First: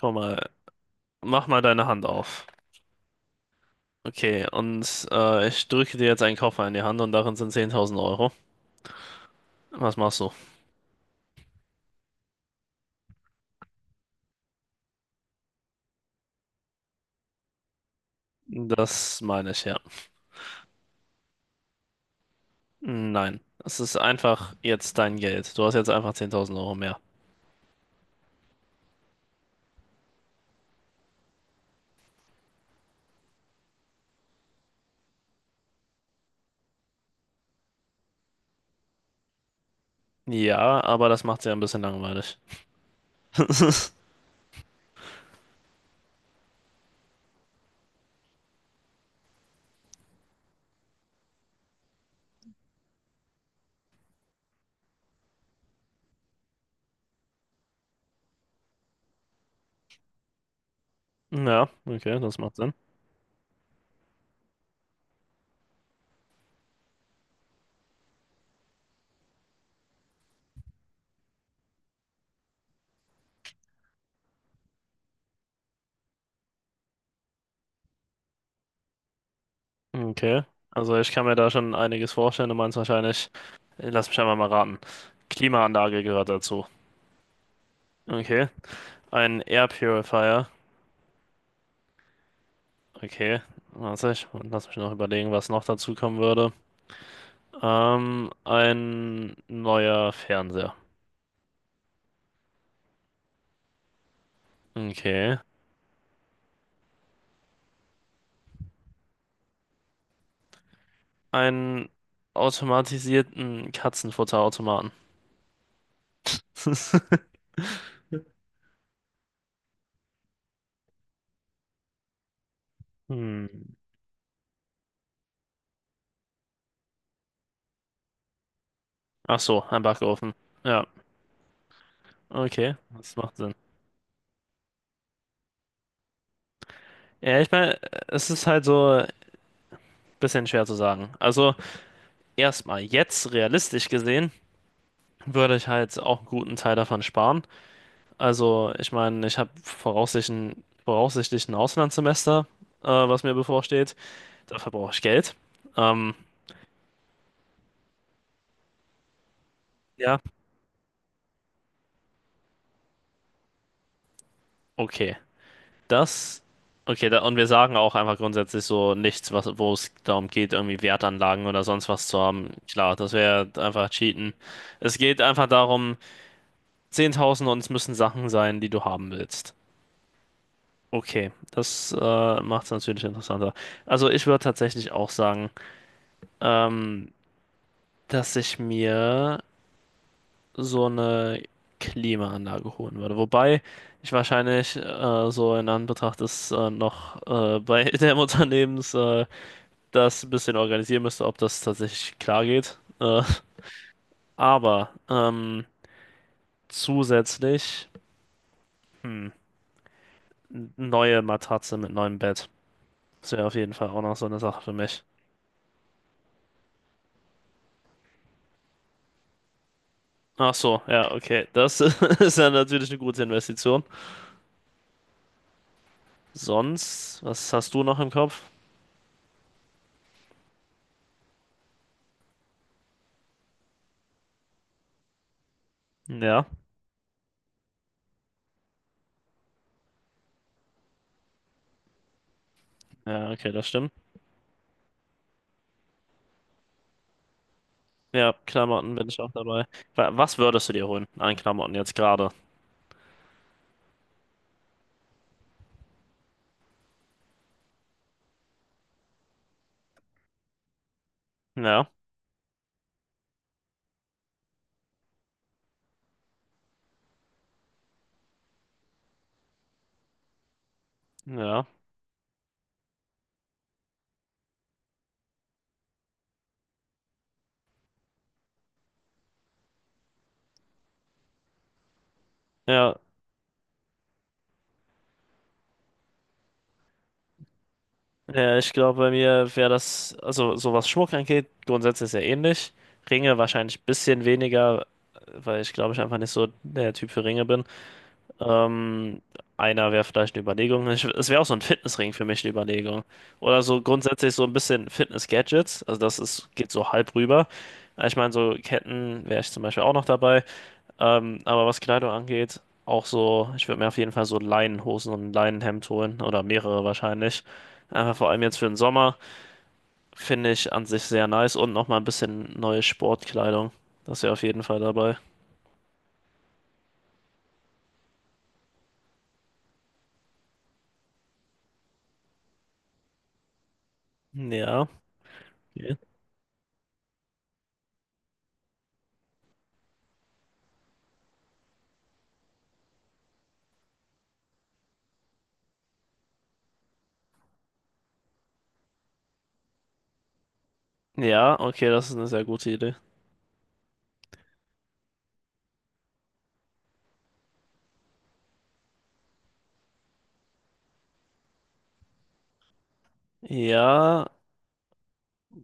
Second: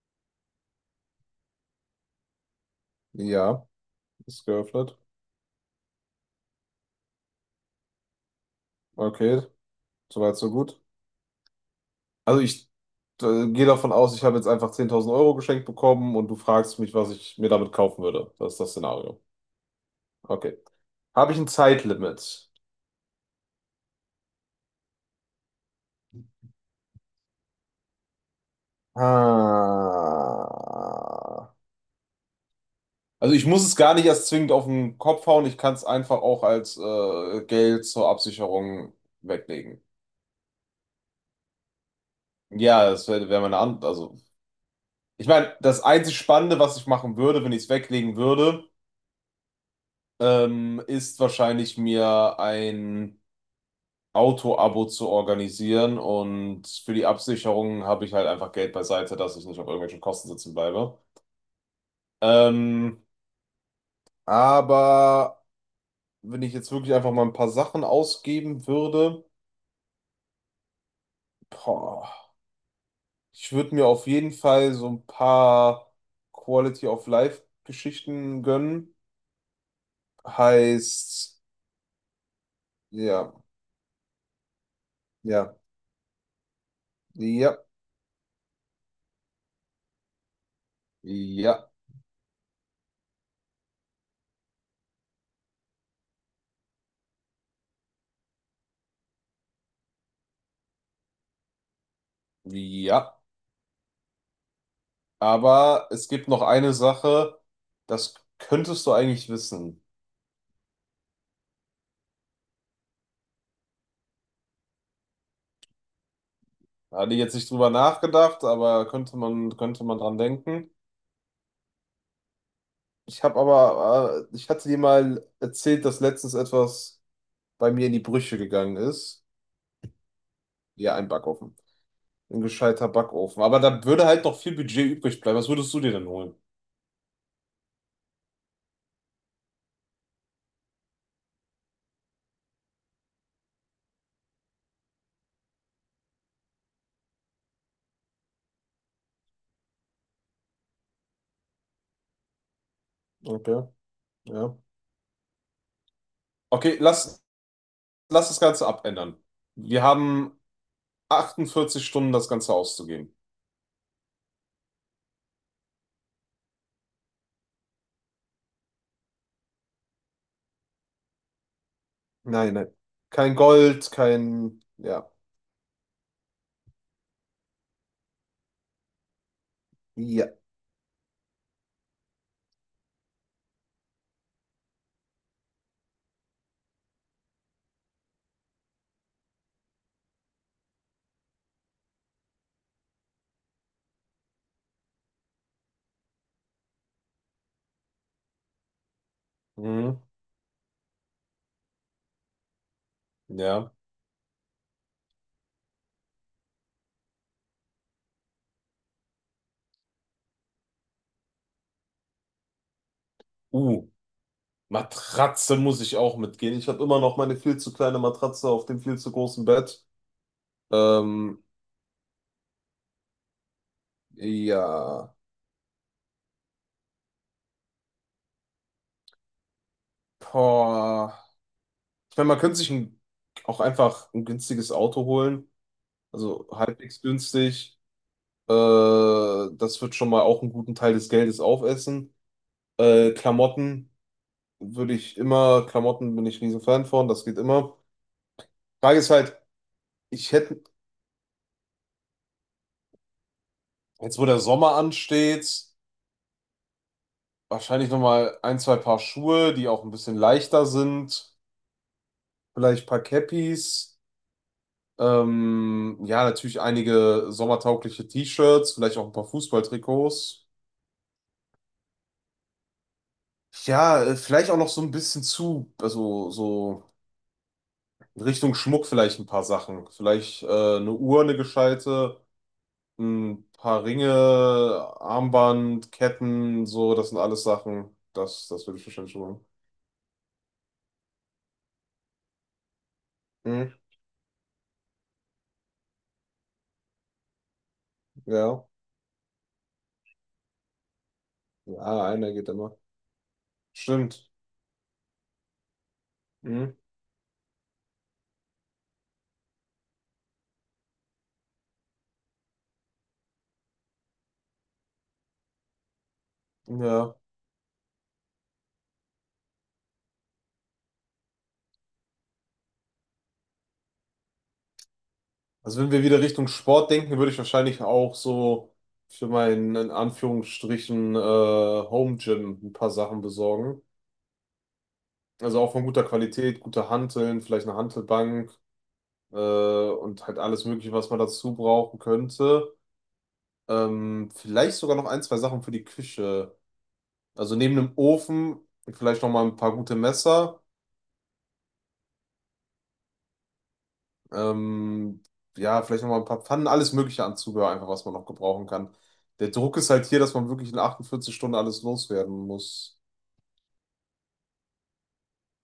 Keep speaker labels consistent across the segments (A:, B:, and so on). A: Komm mal, mach mal deine Hand auf.
B: Ja, ist
A: Okay,
B: geöffnet.
A: und ich drücke dir jetzt einen Koffer in die Hand und darin sind 10.000 Euro.
B: Okay,
A: Was machst du?
B: soweit so gut. Also ich gehe davon aus, ich habe jetzt einfach 10.000 Euro geschenkt bekommen und du fragst mich, was ich mir damit kaufen würde. Das ist das
A: Das
B: Szenario.
A: meine ich, ja.
B: Okay. Habe ich ein Zeitlimit?
A: Nein, es ist einfach jetzt dein Geld. Du hast jetzt einfach 10.000 € mehr.
B: Ah. Also ich muss es gar nicht erst zwingend auf den Kopf hauen, ich kann es einfach auch als Geld zur Absicherung weglegen.
A: Ja, aber das macht sie ein bisschen langweilig.
B: Ja, das wäre wär meine Antwort. Also ich meine, das einzig Spannende, was ich machen würde, wenn ich es weglegen würde, ist wahrscheinlich mir ein Auto-Abo zu organisieren, und für die Absicherung habe ich halt einfach Geld beiseite, dass ich nicht auf irgendwelchen Kosten sitzen bleibe.
A: Ja, okay, das macht Sinn.
B: Ähm, aber wenn ich jetzt wirklich einfach mal ein paar Sachen ausgeben würde, boah, ich würde mir auf jeden Fall so ein paar Quality of Life Geschichten gönnen.
A: Okay, also ich kann mir
B: Heißt,
A: da schon einiges vorstellen. Du meinst wahrscheinlich,
B: ja,
A: lass mich einmal mal raten.
B: ja,
A: Klimaanlage gehört dazu.
B: ja,
A: Okay, ein Air Purifier.
B: ja,
A: Okay, warte, ich lass mich noch überlegen, was noch dazu kommen würde. Ein neuer Fernseher.
B: ja.
A: Okay.
B: Aber es gibt noch eine Sache, das könntest du eigentlich wissen.
A: Einen automatisierten Katzenfutterautomaten.
B: Da hatte ich jetzt nicht drüber nachgedacht, aber könnte man dran denken. Ich habe
A: Hm.
B: aber, äh, ich hatte dir mal erzählt, dass letztens etwas bei mir in die Brüche gegangen ist.
A: Ach so, ein Backofen. Ja,
B: Ja, ein Backofen. Ein
A: okay,
B: gescheiter
A: das macht
B: Backofen.
A: Sinn.
B: Aber da würde halt noch viel Budget übrig bleiben. Was würdest du dir denn holen?
A: Ja, ich meine, es ist halt so ein bisschen schwer zu sagen. Also, erstmal, jetzt realistisch gesehen, würde ich halt auch einen guten Teil davon sparen. Also, ich meine, ich habe voraussichtlich, ein Auslandssemester, was mir
B: Okay,
A: bevorsteht.
B: ja.
A: Dafür brauche ich Geld. Ähm,
B: Okay, lass das Ganze abändern. Wir
A: ja,
B: haben 48 Stunden, das Ganze auszugeben.
A: okay. Das, okay, da, und wir sagen auch einfach grundsätzlich so nichts, was, wo es darum geht, irgendwie Wertanlagen oder sonst was zu haben.
B: Nein, nein.
A: Klar, das
B: Kein
A: wäre einfach
B: Gold,
A: Cheaten.
B: kein.
A: Es
B: Ja.
A: geht einfach darum, 10.000 und es müssen Sachen sein, die du haben willst.
B: Ja.
A: Okay, das macht es natürlich interessanter. Also, ich würde tatsächlich auch sagen, ähm, dass ich mir so eine Klimaanlage holen würde. Wobei ich wahrscheinlich so in Anbetracht des noch bei dem Unternehmens
B: Mhm.
A: das ein bisschen organisieren müsste, ob das tatsächlich klar geht.
B: Ja.
A: Aber zusätzlich hm, neue Matratze mit neuem Bett. Das wäre auf jeden
B: Uh,
A: Fall auch noch so eine Sache für mich.
B: Matratze muss ich auch mitgehen. Ich habe immer noch meine viel zu kleine Matratze auf dem viel zu großen Bett.
A: Ach so, ja,
B: Ähm,
A: okay. Das ist ja natürlich eine gute Investition.
B: ja.
A: Sonst, was hast du noch im Kopf?
B: Boah. Ich meine, man könnte sich auch einfach ein günstiges Auto holen.
A: Ja,
B: Also halbwegs günstig. Äh, Das wird schon mal auch einen guten Teil des Geldes aufessen.
A: ja, okay, das
B: Klamotten
A: stimmt.
B: würde ich immer, Klamotten bin ich riesen Fan von, das geht immer.
A: Ja, Klamotten
B: Frage
A: bin
B: ist
A: ich auch
B: halt,
A: dabei. Wa-
B: ich
A: Was
B: hätte,
A: würdest du dir holen an Klamotten jetzt gerade?
B: jetzt wo der Sommer ansteht, wahrscheinlich nochmal ein, zwei Paar Schuhe, die auch ein bisschen leichter sind.
A: Ja,
B: Vielleicht ein paar Cappies. Ja, natürlich einige sommertaugliche T-Shirts, vielleicht auch ein paar Fußballtrikots.
A: ja,
B: Ja, vielleicht auch noch so ein bisschen zu, also so in Richtung Schmuck vielleicht ein paar Sachen. Vielleicht eine Uhr, eine gescheite,
A: ja.
B: ein paar Ringe, Armband, Ketten, so, das sind alles Sachen. Das,
A: Ja,
B: das
A: ich
B: würde ich
A: glaube, bei
B: wahrscheinlich schon machen.
A: mir wäre das, also so was Schmuck angeht, grundsätzlich sehr ähnlich. Ringe
B: Mhm,
A: wahrscheinlich ein bisschen weniger, weil ich glaube, ich einfach nicht so der Typ für Ringe bin.
B: ja.
A: Ähm, Einer wäre vielleicht eine Überlegung. Es wäre auch so ein
B: Ja,
A: Fitnessring für
B: einer
A: mich
B: geht
A: eine
B: immer.
A: Überlegung. Oder so
B: Stimmt.
A: grundsätzlich so ein bisschen Fitness-Gadgets. Also das ist, geht
B: Mhm.
A: so halb rüber. Ich meine, so Ketten wäre ich zum Beispiel auch noch dabei. Aber was Kleidung angeht, auch so, ich würde mir auf jeden Fall so Leinenhosen und ein Leinenhemd holen oder mehrere
B: Ja.
A: wahrscheinlich. Einfach vor allem jetzt für den Sommer finde ich an sich sehr nice und nochmal ein bisschen neue Sportkleidung. Das ist ja auf jeden Fall dabei.
B: Also wenn wir wieder Richtung Sport denken, würde ich wahrscheinlich auch so für meinen in Anführungsstrichen Home Gym ein paar Sachen besorgen.
A: Ja,
B: Also auch von
A: okay.
B: guter Qualität, gute Hanteln, vielleicht eine Hantelbank und halt alles Mögliche, was man dazu brauchen könnte. Vielleicht sogar noch ein, zwei Sachen für die Küche. Also neben dem Ofen vielleicht noch mal ein paar gute Messer.
A: Ja, okay, das ist eine sehr gute Idee.
B: Ähm, ja, vielleicht nochmal ein paar Pfannen, alles Mögliche an Zubehör, einfach was man noch gebrauchen kann. Der Druck ist halt hier, dass man wirklich in 48 Stunden alles loswerden muss.
A: Ja,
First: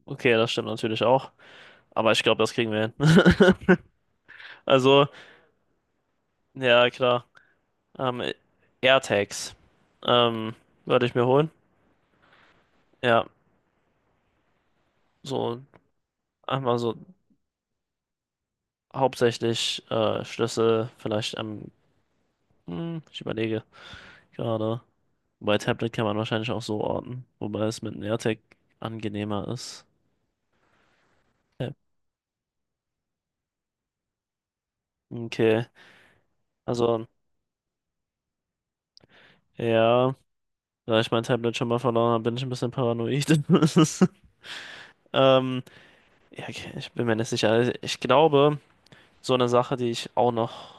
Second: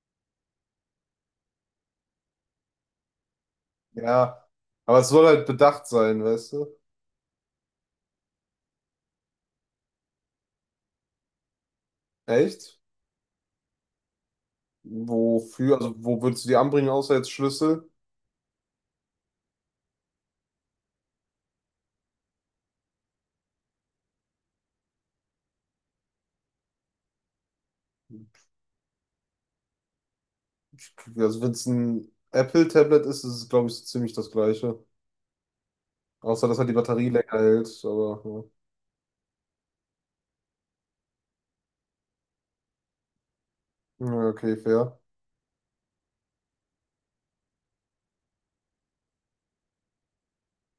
A: okay, das stimmt natürlich auch. Aber ich glaube, das kriegen wir hin.
B: Ja, aber
A: Also,
B: es soll halt bedacht sein, weißt du?
A: ja, klar. Ähm, AirTags ähm, würde ich mir holen.
B: Echt?
A: Ja, so
B: Wofür? Also, wo würdest du die
A: einfach
B: anbringen,
A: so
B: außer jetzt Schlüssel?
A: hauptsächlich Schlüssel, vielleicht am, ich überlege gerade. Bei Tablet kann man wahrscheinlich auch so orten, wobei es mit einem AirTag angenehmer ist.
B: Also, wenn es
A: Ja.
B: ein Apple-Tablet ist, ist es, glaube ich, so ziemlich das Gleiche.
A: Okay,
B: Außer, dass halt die
A: also
B: Batterie länger hält, aber
A: ja, da ich mein Tablet schon mal verloren habe, bin ich ein bisschen paranoid.
B: ja. Ja, okay, fair.
A: Ähm, ja, okay, ich bin mir nicht sicher. Also ich glaube, so eine Sache, die ich auch noch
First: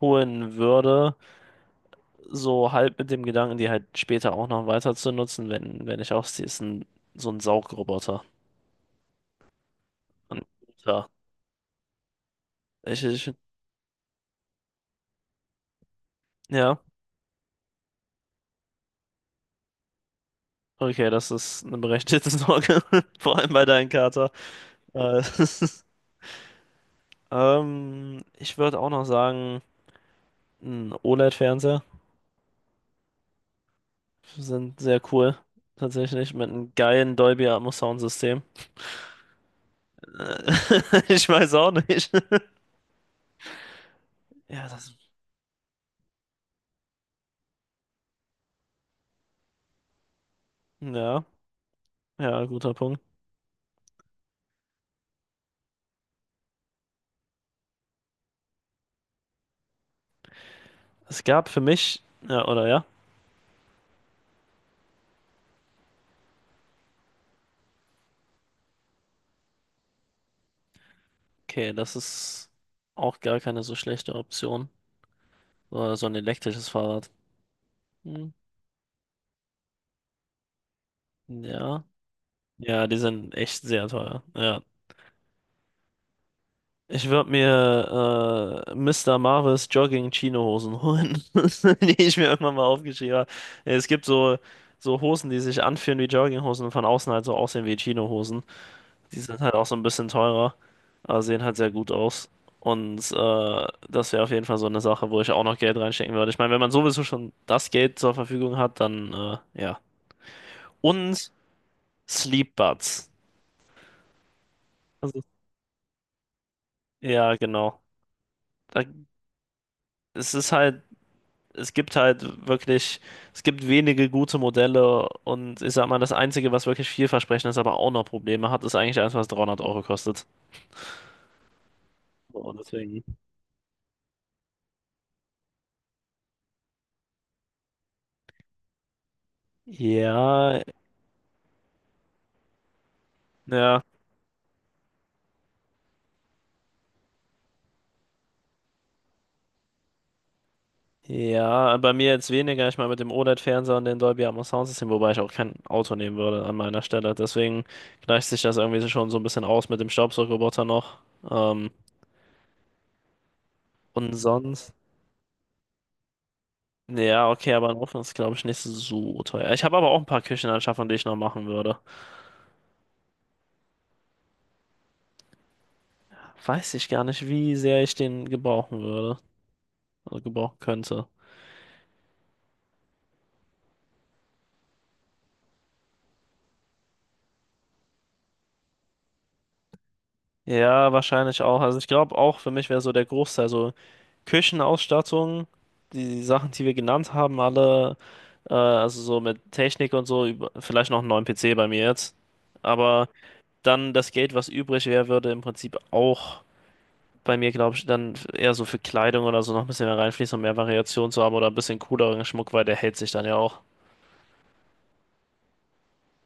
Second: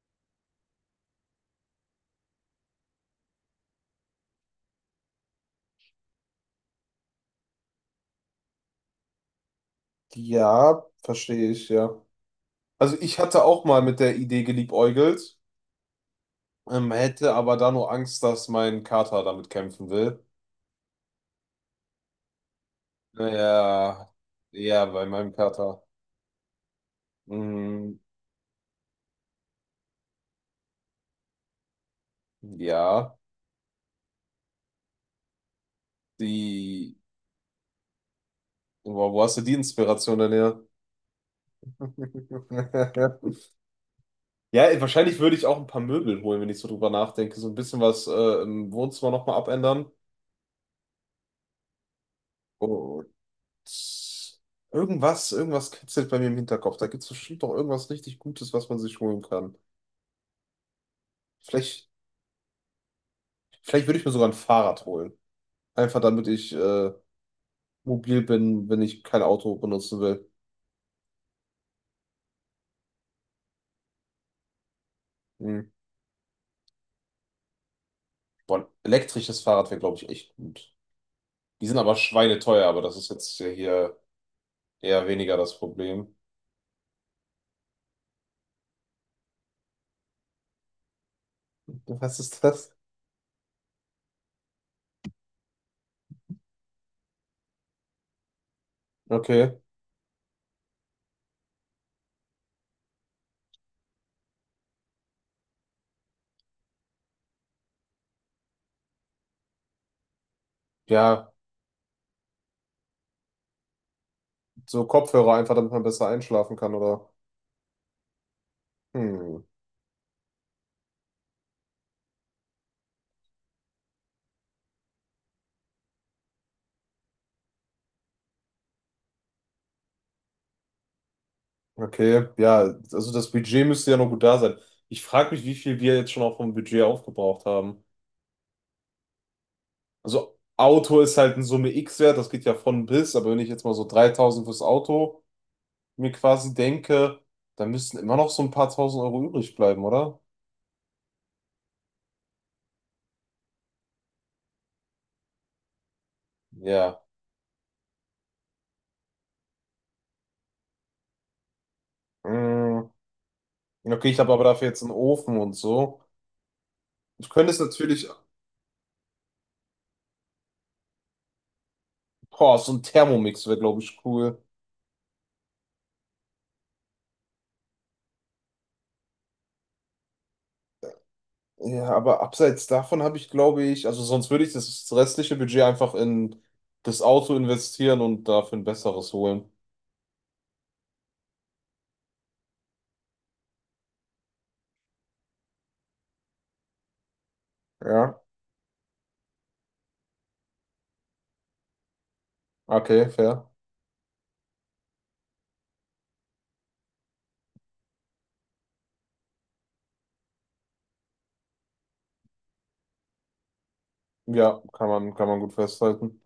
A: holen würde, so halb mit dem Gedanken, die halt später auch noch weiter zu nutzen, wenn ich ausziehe, ist so ein Saugroboter. Ein
B: Ja,
A: guter.
B: verstehe ich, ja. Also,
A: Ich,
B: ich
A: ich,
B: hatte auch mal mit der Idee geliebäugelt.
A: ja,
B: Hätte aber da nur Angst, dass mein Kater damit kämpfen will.
A: okay, das ist eine berechtigte Sorge, vor allem bei deinem
B: Ja,
A: Kater.
B: ja, bei
A: Äh,
B: meinem Kater. Mhm,
A: Ich würde auch noch sagen, ein OLED-Fernseher
B: ja,
A: sind sehr cool, tatsächlich, mit einem
B: die.
A: geilen Dolby Atmos Soundsystem.
B: Wo hast du die Inspiration denn her?
A: Ich weiß auch nicht. Ja,
B: Ja,
A: das,
B: wahrscheinlich würde ich auch ein paar Möbel holen, wenn ich so drüber nachdenke. So ein bisschen was im Wohnzimmer nochmal abändern.
A: ja, ja, guter Punkt.
B: Und irgendwas kitzelt bei mir im Hinterkopf. Da gibt es bestimmt doch irgendwas richtig Gutes, was man sich holen kann.
A: Es gab für
B: Vielleicht,
A: mich, ja, oder ja,
B: vielleicht würde ich mir sogar ein Fahrrad holen. Einfach damit ich mobil bin, wenn ich kein Auto benutzen will.
A: okay, das ist auch gar keine so schlechte Option.
B: Hm.
A: So ein elektrisches Fahrrad. Hm,
B: Boah, ein elektrisches Fahrrad wäre, glaube ich, echt gut. Die sind
A: ja.
B: aber schweineteuer, aber
A: Ja, die
B: das ist
A: sind
B: jetzt ja
A: echt sehr
B: hier
A: teuer. Ja.
B: eher weniger das Problem.
A: Ich würde mir Mr. Marvis Jogging-Chino-Hosen holen, die ich
B: Was
A: mir
B: ist
A: irgendwann mal
B: das?
A: aufgeschrieben habe. Ja, es gibt so Hosen, die sich anfühlen wie Jogginghosen und von außen halt so aussehen wie Chino-Hosen. Die sind halt
B: Okay.
A: auch so ein bisschen teurer, aber sehen halt sehr gut aus. Und das wäre auf jeden Fall so eine Sache, wo ich auch noch Geld reinstecken würde. Ich meine, wenn man sowieso schon das Geld zur Verfügung hat, dann ja. Und
B: Ja,
A: Sleep Buds.
B: so
A: Also,
B: Kopfhörer einfach, damit man besser einschlafen kann, oder?
A: ja, genau. Da,
B: Hm.
A: es ist halt es gibt halt wirklich, es gibt wenige gute Modelle und ich sag mal, das Einzige, was wirklich vielversprechend ist, aber auch noch Probleme hat, ist eigentlich eins, was 300 € kostet.
B: Okay.
A: Boah,
B: Ja,
A: deswegen.
B: also das Budget müsste ja noch gut da sein. Ich frage mich, wie viel wir jetzt schon auch vom Budget aufgebraucht haben. Also
A: Ja,
B: Auto ist halt ein Summe X-Wert, das geht ja von bis, aber wenn ich jetzt mal
A: ja,
B: so 3.000 fürs Auto mir quasi denke, da müssten immer noch so ein paar tausend Euro übrig bleiben, oder?
A: ja, bei mir jetzt weniger. Ich meine, mit dem OLED-Fernseher und dem Dolby Atmos Soundsystem, wobei ich auch kein Auto nehmen würde an meiner
B: Ja.
A: Stelle. Deswegen gleicht sich das irgendwie so schon so ein bisschen aus mit dem Staubsaugerroboter noch. Ähm,
B: Mm, okay,
A: und
B: ich habe aber dafür
A: sonst,
B: jetzt einen Ofen und so.
A: ja,
B: Ich könnte
A: okay,
B: es
A: aber ein Ofen
B: natürlich,
A: ist, glaube ich, nicht so teuer. Ich habe aber auch ein paar Küchenanschaffungen, die ich noch machen würde.
B: boah, so ein Thermomix wäre, glaube ich, cool.
A: Weiß ich gar nicht, wie sehr ich den gebrauchen würde. Also gebrauchen könnte.
B: Ja, aber abseits davon habe ich, glaube ich, also sonst würde ich das restliche Budget einfach in das Auto investieren und dafür ein besseres holen.
A: Ja, wahrscheinlich auch. Also ich glaube auch für mich wäre so der Großteil so Küchenausstattung, die Sachen, die wir genannt haben, alle,
B: Ja,
A: also so mit Technik und so, über, vielleicht noch einen neuen PC bei mir jetzt. Aber
B: okay, fair.
A: dann das Geld, was übrig wäre, würde im Prinzip auch bei mir, glaube ich, dann eher so für Kleidung oder so noch ein bisschen mehr reinfließen, um mehr Variation zu haben oder ein bisschen cooleren Schmuck, weil der hält sich dann ja auch.
B: Ja, kann man gut festhalten.